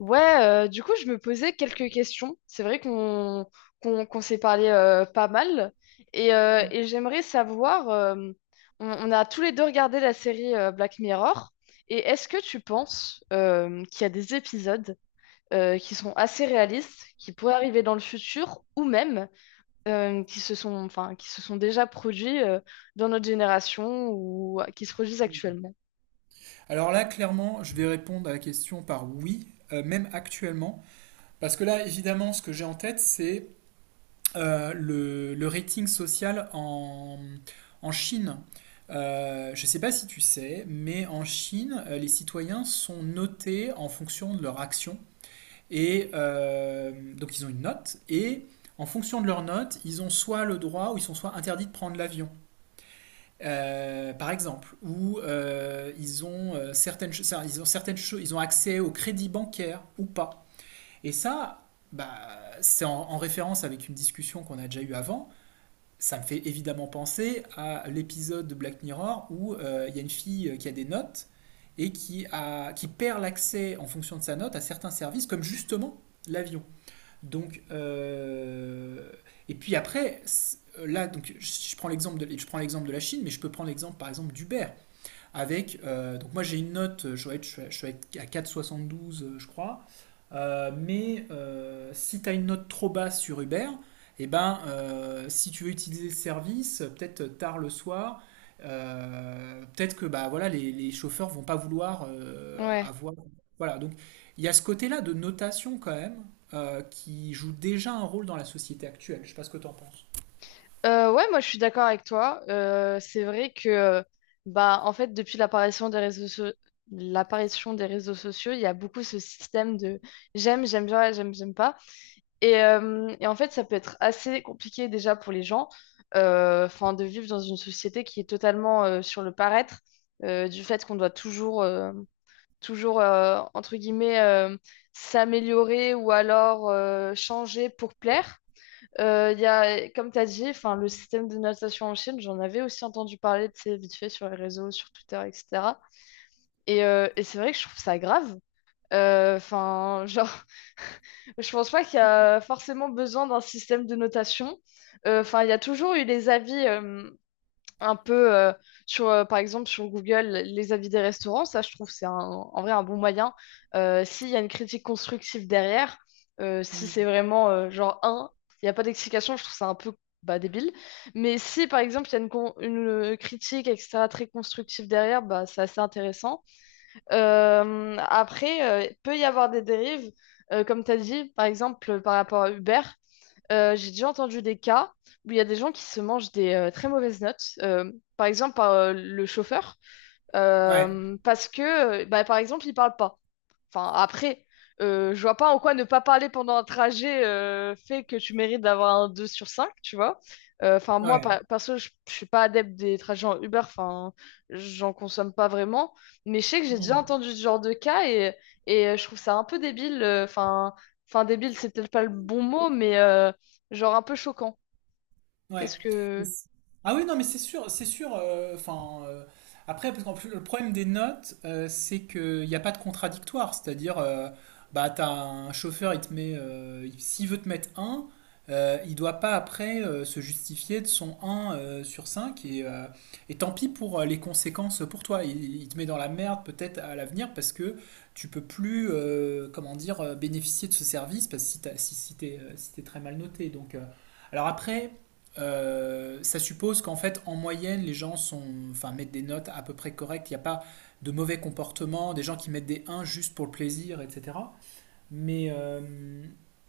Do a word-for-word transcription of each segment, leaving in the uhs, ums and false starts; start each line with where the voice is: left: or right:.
left: Ouais, euh, du coup, je me posais quelques questions. C'est vrai qu'on qu'on qu'on s'est parlé euh, pas mal. Et, euh, et j'aimerais savoir, euh, on, on a tous les deux regardé la série euh, Black Mirror. Et est-ce que tu penses euh, qu'il y a des épisodes euh, qui sont assez réalistes, qui pourraient arriver dans le futur, ou même euh, qui se sont, enfin, qui se sont déjà produits euh, dans notre génération ou qui se produisent actuellement?
right: Alors là, clairement, je vais répondre à la question par oui, euh, même actuellement. Parce que là, évidemment, ce que j'ai en tête, c'est euh, le, le rating social en, en Chine. Euh, je ne sais pas si tu sais, mais en Chine, euh, les citoyens sont notés en fonction de leur action. Et euh, donc, ils ont une note. Et en fonction de leur note, ils ont soit le droit ou ils sont soit interdits de prendre l'avion. Euh, par exemple, où euh, ils ont euh, certaines, cho- enfin, ils ont certaines choses, ils ont accès au crédit bancaire ou pas. Et ça, bah, c'est en, en référence avec une discussion qu'on a déjà eue avant. Ça me fait évidemment penser à l'épisode de Black Mirror où euh, il y a une fille euh, qui a des notes et qui, a, qui perd l'accès en fonction de sa note à certains services, comme justement l'avion. Donc, euh, et puis après, là, donc, je prends l'exemple de, je prends l'exemple de la Chine, mais je peux prendre l'exemple par exemple d'Uber. Avec, euh, donc moi j'ai une note, je être- je suis à quatre virgule soixante-douze euh, je crois. Euh, mais euh, si tu as une note trop basse sur Uber, et eh ben, euh, si tu veux utiliser le service, peut-être tard le soir, euh, peut-être que bah, voilà, les, les chauffeurs ne vont pas vouloir euh,
left: Ouais.
right: avoir... Voilà, donc il y a ce côté-là de notation quand même euh, qui joue déjà un rôle dans la société actuelle, je sais pas ce que tu en penses.
left: Euh, ouais, moi je suis d'accord avec toi. Euh, c'est vrai que euh, bah en fait depuis l'apparition des réseaux so- l'apparition des réseaux sociaux, il y a beaucoup ce système de j'aime, j'aime bien, j'aime, j'aime pas. Et, euh, et en fait, ça peut être assez compliqué déjà pour les gens, euh, enfin de vivre dans une société qui est totalement euh, sur le paraître, euh, du fait qu'on doit toujours euh, toujours euh, entre guillemets euh, s'améliorer ou alors euh, changer pour plaire. Euh, il y a, comme tu as dit, enfin, le système de notation en Chine, j'en avais aussi entendu parler, tu sais, vite fait sur les réseaux, sur Twitter, et cætera. Et, euh, et c'est vrai que je trouve ça grave. Euh, Enfin, genre, je pense pas qu'il y a forcément besoin d'un système de notation. Euh, Enfin, il y a toujours eu les avis. euh, un peu euh, sur euh, par exemple sur Google les avis des restaurants ça je trouve c'est un- en vrai un bon moyen. Euh, s'il y a une critique constructive derrière euh, si
right: Mm.
left: c'est vraiment euh, genre un il n'y a pas d'explication je trouve ça un peu bah, débile, mais si par exemple il y a une, con- une, euh, critique etc très constructive derrière bah, c'est assez intéressant. Euh, après euh, il peut y avoir des dérives euh, comme tu as dit par exemple par rapport à Uber. Euh, j'ai déjà entendu des cas où il y a des gens qui se mangent des euh, très mauvaises notes, euh, par exemple par euh, le chauffeur,
right: Ouais,
left: euh, parce que, euh, bah, par exemple, il parle pas. Enfin, après, euh, je vois pas en quoi ne pas parler pendant un trajet euh, fait que tu mérites d'avoir un deux sur cinq, tu vois. Euh, Enfin, moi, par-
right: ouais.
left: perso, je je suis pas adepte des trajets en Uber, enfin, j'en consomme pas vraiment. Mais je sais que j'ai déjà
right: Mm.
left: entendu ce genre de cas et, et euh, je trouve ça un peu débile. euh, Enfin, enfin débile, c'est peut-être pas le bon mot, mais euh, genre un peu choquant.
right: Ouais.
left: Qu'est-ce que.
right: Ah oui, non, mais c'est sûr, c'est sûr. Euh, Enfin, euh, après, parce qu'en plus, le problème des notes, euh, c'est qu'il n'y a pas de contradictoire. C'est-à-dire, euh, bah, t'as un chauffeur, il te met, euh, s'il veut te mettre un euh, il doit pas après euh, se justifier de son un euh, sur cinq. Et, euh, et tant pis pour euh, les conséquences pour toi. Il, il te met dans la merde peut-être à l'avenir parce que tu peux plus, euh, comment dire, euh, bénéficier de ce service parce que si t'as- si, si t'es euh, si t'es très mal noté. Donc, euh, alors après euh, ça suppose qu'en fait, en moyenne, les gens sont, enfin, mettent des notes à peu près correctes. Il n'y a pas de mauvais comportement, des gens qui mettent des un juste pour le plaisir, et cetera. Mais, euh,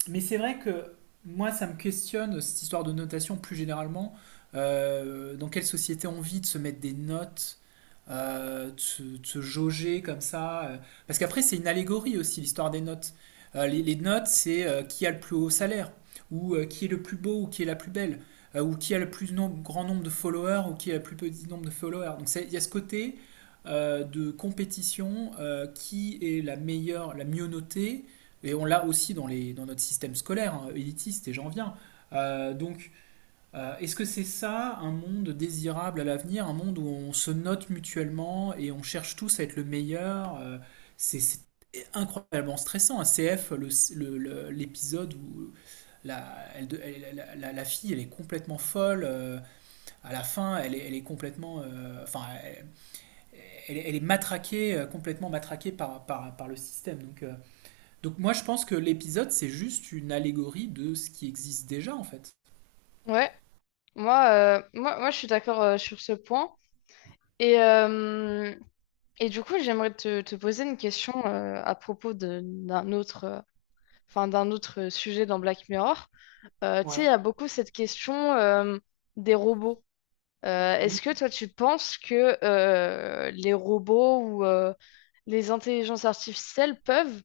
right: mais c'est vrai que moi, ça me questionne cette histoire de notation plus généralement. Euh, dans quelle société on vit de se mettre des notes, euh, de, se, de se jauger comme ça euh. Parce qu'après, c'est une allégorie aussi, l'histoire des notes. Euh, les, les notes, c'est euh, qui a le plus haut salaire, ou euh, qui est le plus beau, ou qui est la plus belle, euh, ou qui a le plus nom- grand nombre de followers, ou qui a le plus petit nombre de followers. Donc c'est- il y a ce côté euh, de compétition, euh, qui est la meilleure, la mieux notée, et on l'a aussi dans, les, dans notre système scolaire, hein, élitiste, et j'en viens. Euh, donc, euh, Est-ce que c'est ça un monde désirable à l'avenir, un monde où on se note mutuellement et on cherche tous à être le meilleur euh, C'est c'est incroyablement stressant. Un C F, le- le- le- l'épisode où la, elle de- elle- la- la- la fille, elle est complètement folle. Euh, à la fin, elle est, elle est complètement, euh, enfin, elle, elle est- elle est matraquée, euh, complètement matraquée par, par, par le système. Donc, euh, donc moi je pense que l'épisode c'est juste une allégorie de ce qui existe déjà en fait.
left: Ouais, moi, euh, moi, moi, je suis d'accord euh, sur ce point. Et. euh, Et du coup, j'aimerais te, te poser une question euh, à propos de- d'un autre, euh, enfin, d'un autre sujet dans Black Mirror. Euh, tu sais, il y
right: Ouais,
left: a beaucoup cette question euh, des robots. Euh, est-ce
right: oui.
left: que toi, tu penses que euh, les robots ou euh, les intelligences artificielles peuvent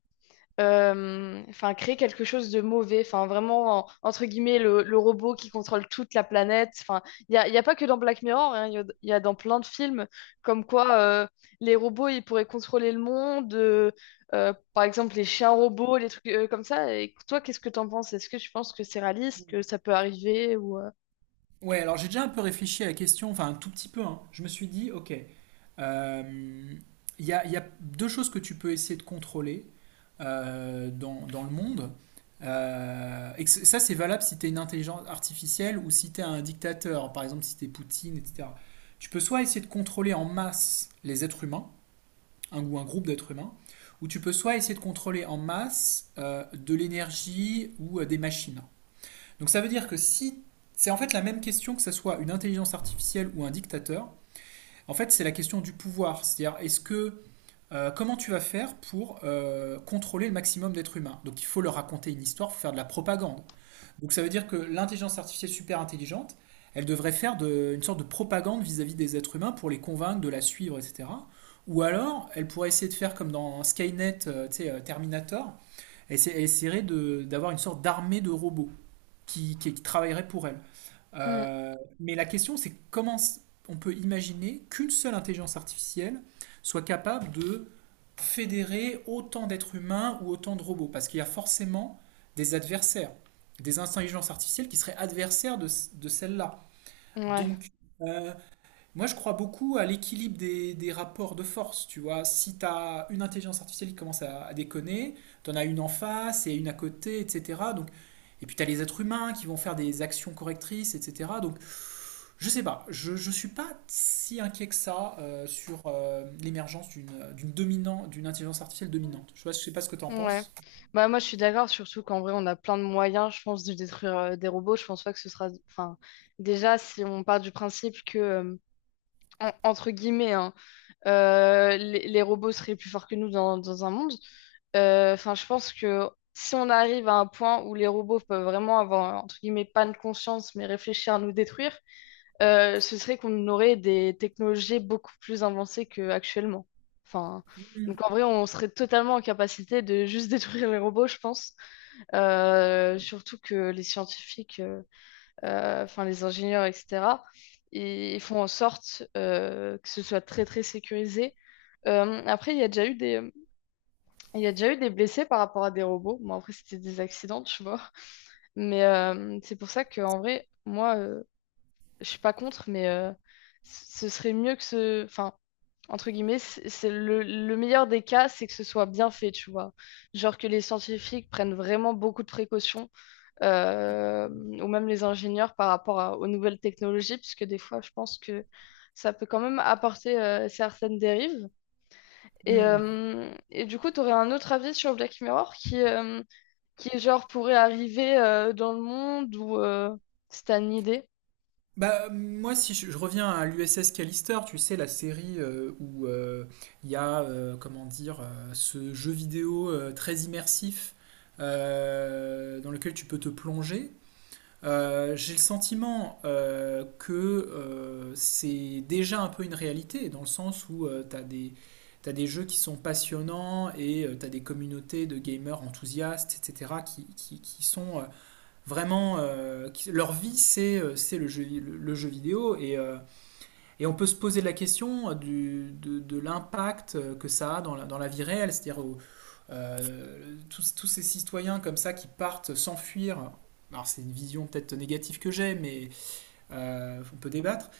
left: euh, enfin, créer quelque chose de mauvais. Enfin, vraiment, en- entre guillemets, le, le robot qui contrôle toute la planète. Enfin, il n'y a, il y a pas que dans Black Mirror, hein, il y a, il y a dans plein de films comme quoi euh, les robots, ils pourraient contrôler le monde. Euh, euh, par exemple, les chiens robots, les trucs euh, comme ça. Et toi, qu'est-ce que t'en penses? Est-ce que tu penses que c'est réaliste, que ça peut arriver ou, euh,
right: Ouais, alors j'ai déjà un peu réfléchi à la question, enfin un tout petit peu, hein. Je me suis dit, ok, euh, il y a, il y a deux choses que tu peux essayer de contrôler euh, dans, dans le monde. Euh, et que c- ça c'est valable si tu es une intelligence artificielle ou si tu es un dictateur, par exemple si tu es Poutine, et cetera. Tu peux soit essayer de contrôler en masse les êtres humains, un, ou un groupe d'êtres humains, où tu peux soit essayer de contrôler en masse euh, de l'énergie ou euh, des machines. Donc ça veut dire que si c'est en fait la même question que ce soit une intelligence artificielle ou un dictateur, en fait c'est la question du pouvoir, c'est-à-dire est-ce que euh, comment tu vas faire pour euh, contrôler le maximum d'êtres humains. Donc il faut leur raconter une histoire, il faut faire de la propagande. Donc ça veut dire que l'intelligence artificielle super intelligente, elle devrait faire de- une sorte de propagande vis-à-vis des êtres humains pour les convaincre de la suivre, et cetera. Ou alors, elle pourrait essayer de faire comme dans Skynet, euh, tu sais, euh, Terminator, elle elle essaierait de- d'avoir une sorte d'armée de robots qui, qui, qui travailleraient pour elle.
left: hmm,
right: Euh, mais la question, c'est comment s- on peut imaginer qu'une seule intelligence artificielle soit capable de fédérer autant d'êtres humains ou autant de robots? Parce qu'il y a forcément des adversaires, des intelligences artificielles qui seraient adversaires de, c- de celle-là.
left: ouais.
right: Donc, euh, Moi, je crois beaucoup à l'équilibre des, des rapports de force. Tu vois, si tu as une intelligence artificielle qui commence à, à déconner, tu en as une en face et une à côté, et cetera. Donc, et puis, tu as les êtres humains qui vont faire des actions correctrices, et cetera. Donc, je sais pas, je ne suis pas si inquiet que ça euh, sur euh, l'émergence d'une d'une dominante, d'une intelligence artificielle dominante. Je ne sais pas, sais pas ce que tu en
left: Ouais.
right: penses.
left: Bah, moi, je suis d'accord, surtout qu'en vrai, on a plein de moyens, je pense, de détruire euh, des robots. Je pense pas que ce sera. Enfin, déjà, si on part du principe que, euh, en- entre guillemets, hein, euh, les, les robots seraient plus forts que nous dans, dans un monde, euh, enfin, je pense que si on arrive à un point où les robots peuvent vraiment avoir, entre guillemets, pas de conscience, mais réfléchir à nous détruire, euh, ce serait qu'on aurait des technologies beaucoup plus avancées qu'actuellement. Enfin,
right: Mm.
left: donc en vrai, on serait totalement en capacité de juste détruire les robots, je pense. Euh, surtout que les scientifiques, euh, euh, enfin les ingénieurs, et cætera, ils ils font en sorte euh, que ce soit très très sécurisé. Euh, après, il y a déjà eu des, il y a déjà eu des blessés par rapport à des robots. Bon, après, c'était des accidents, tu vois. Mais euh, c'est pour ça que en vrai, moi, euh, je suis pas contre, mais euh, ce serait mieux que ce. Enfin, entre guillemets, c'est c'est le, le meilleur des cas, c'est que ce soit bien fait, tu vois. Genre que les scientifiques prennent vraiment beaucoup de précautions, euh, ou même les ingénieurs par rapport à- aux nouvelles technologies, puisque des fois, je pense que ça peut quand même apporter euh, certaines dérives. Et,
right: Mm.
left: euh, et du coup, tu aurais un autre avis sur Black Mirror qui, euh, qui genre, pourrait arriver euh, dans le monde ou euh, si t'as une idée.
right: Bah, moi, si je, je reviens à l'U S S Callister, tu sais, la série euh, où euh, il y a, euh, comment dire, euh, ce jeu vidéo euh, très immersif euh, dans lequel tu peux te plonger. Euh, j'ai le sentiment euh, que euh, c'est déjà un peu une réalité, dans le sens où euh, tu as des, t'as des jeux qui sont passionnants et tu as des communautés de gamers enthousiastes, et cetera, qui, qui, qui sont euh, vraiment... euh, qui- leur vie, c'est euh, c'est le jeu, le, le jeu vidéo. Et, euh, et on peut se poser la question du, de, de l'impact que ça a dans la, dans la vie réelle, c'est-à-dire euh, tous, tous ces citoyens comme ça qui partent s'enfuir. Alors c'est une vision peut-être négative que j'ai, mais euh, on peut débattre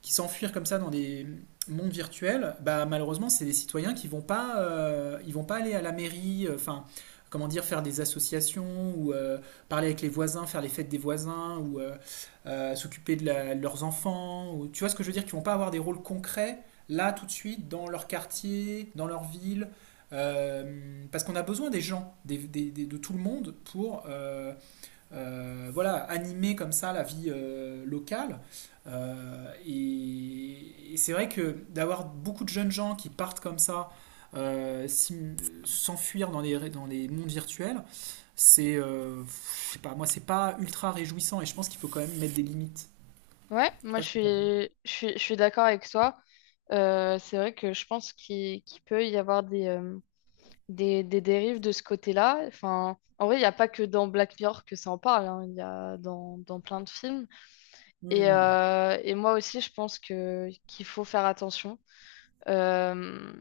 right: qui s'enfuir comme ça dans des mondes virtuels, bah, malheureusement, c'est des citoyens qui ne vont pas, euh, ils vont pas aller à la mairie, enfin, euh, enfin, comment dire, faire des associations ou euh, parler avec les voisins, faire les fêtes des voisins ou euh, euh, s'occuper de, la- de leurs enfants. Ou, tu vois ce que je veux dire? Qui ne vont pas avoir des rôles concrets là tout de suite dans leur quartier, dans leur ville. Euh, parce qu'on a besoin des gens, des- des- des- de tout le monde pour euh, euh, voilà, animer comme ça la vie euh, locale. Euh, et, et c'est vrai que d'avoir beaucoup de jeunes gens qui partent comme ça, euh, s'im- s'enfuir dans les, dans les mondes virtuels, c'est, euh, je sais pas, moi c'est pas ultra réjouissant et je pense qu'il faut quand même mettre des limites.
left: Ouais,
right: Je sais
left: moi
right: pas
left: je
right: ce que
left: suis,
right: t'en penses.
left: je suis, je suis d'accord avec toi. Euh, c'est vrai que je pense qu'il qu'il peut y avoir des, euh, des, des dérives de ce côté-là. Enfin, en vrai, il n'y a pas que dans Black Mirror que ça en parle, hein. Il y a dans, dans plein de films. Et,
right: Hmm,
left: euh, et moi aussi, je pense que qu'il faut faire attention. Euh,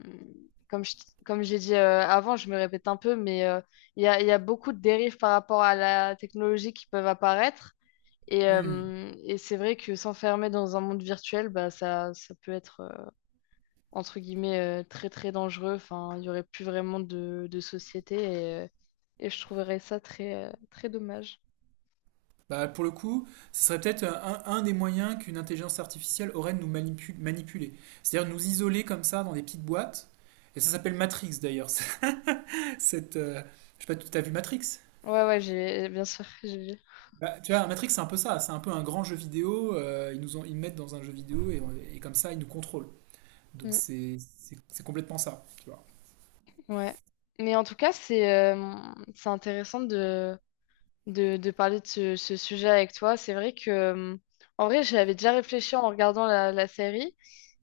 left: comme je- Comme j'ai dit euh, avant, je me répète un peu, mais euh, il y a, il y a beaucoup de dérives par rapport à la technologie qui peuvent apparaître. Et,
right: hmm.
left: euh, et c'est vrai que s'enfermer dans un monde virtuel, bah, ça, ça peut être, euh, entre guillemets, euh, très très dangereux. Enfin, il n'y aurait plus vraiment de, de société et, euh, et je trouverais ça très, euh, très dommage.
right: Bah, pour le coup, ce serait peut-être un, un des moyens qu'une intelligence artificielle aurait de nous manipu- manipuler. C'est-à-dire nous isoler comme ça dans des petites boîtes. Et ça s'appelle Matrix d'ailleurs. Cette. Euh, je sais pas, tu as vu Matrix?
left: Ouais, ouais, j'ai, bien sûr, j'ai vu.
right: Bah, tu vois, Matrix, c'est un peu ça. C'est un peu un grand jeu vidéo. Euh, ils nous ont, ils nous mettent dans un jeu vidéo et, on- et comme ça, ils nous contrôlent. Donc
left: Mm,
right: c'est c'est- c'est complètement ça, tu vois.
left: ouais. Mais en tout cas, c'est euh, c'est intéressant de, de, de parler de ce, ce sujet avec toi. C'est vrai que, euh, en vrai, j'avais déjà réfléchi en regardant la, la série,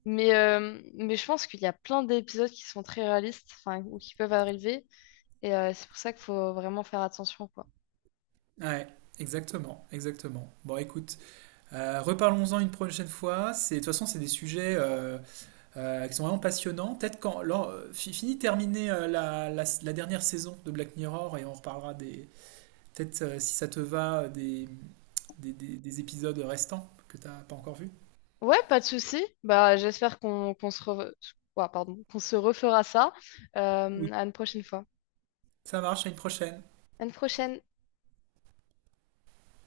left: mais, euh, mais je pense qu'il y a plein d'épisodes qui sont très réalistes, enfin, ou qui peuvent arriver, et euh, c'est pour ça qu'il faut vraiment faire attention, quoi.
right: Ouais, exactement, exactement. Bon, écoute, euh, reparlons-en une prochaine fois. C'est, de toute façon, c'est des sujets euh, euh, qui sont vraiment passionnants. Peut-être quand, lors, euh, fi- fini de terminer euh, la, la- la dernière saison de Black Mirror et on reparlera des, peut-être euh, si ça te va, des, des, des- des épisodes restants que t'as pas encore vus.
left: Ouais, pas de souci. Bah, j'espère qu'on qu'on se re- ouah, pardon, qu'on se refera ça euh,
right: Oui.
left: à une prochaine fois.
right: Ça marche, à une prochaine.
left: À une prochaine.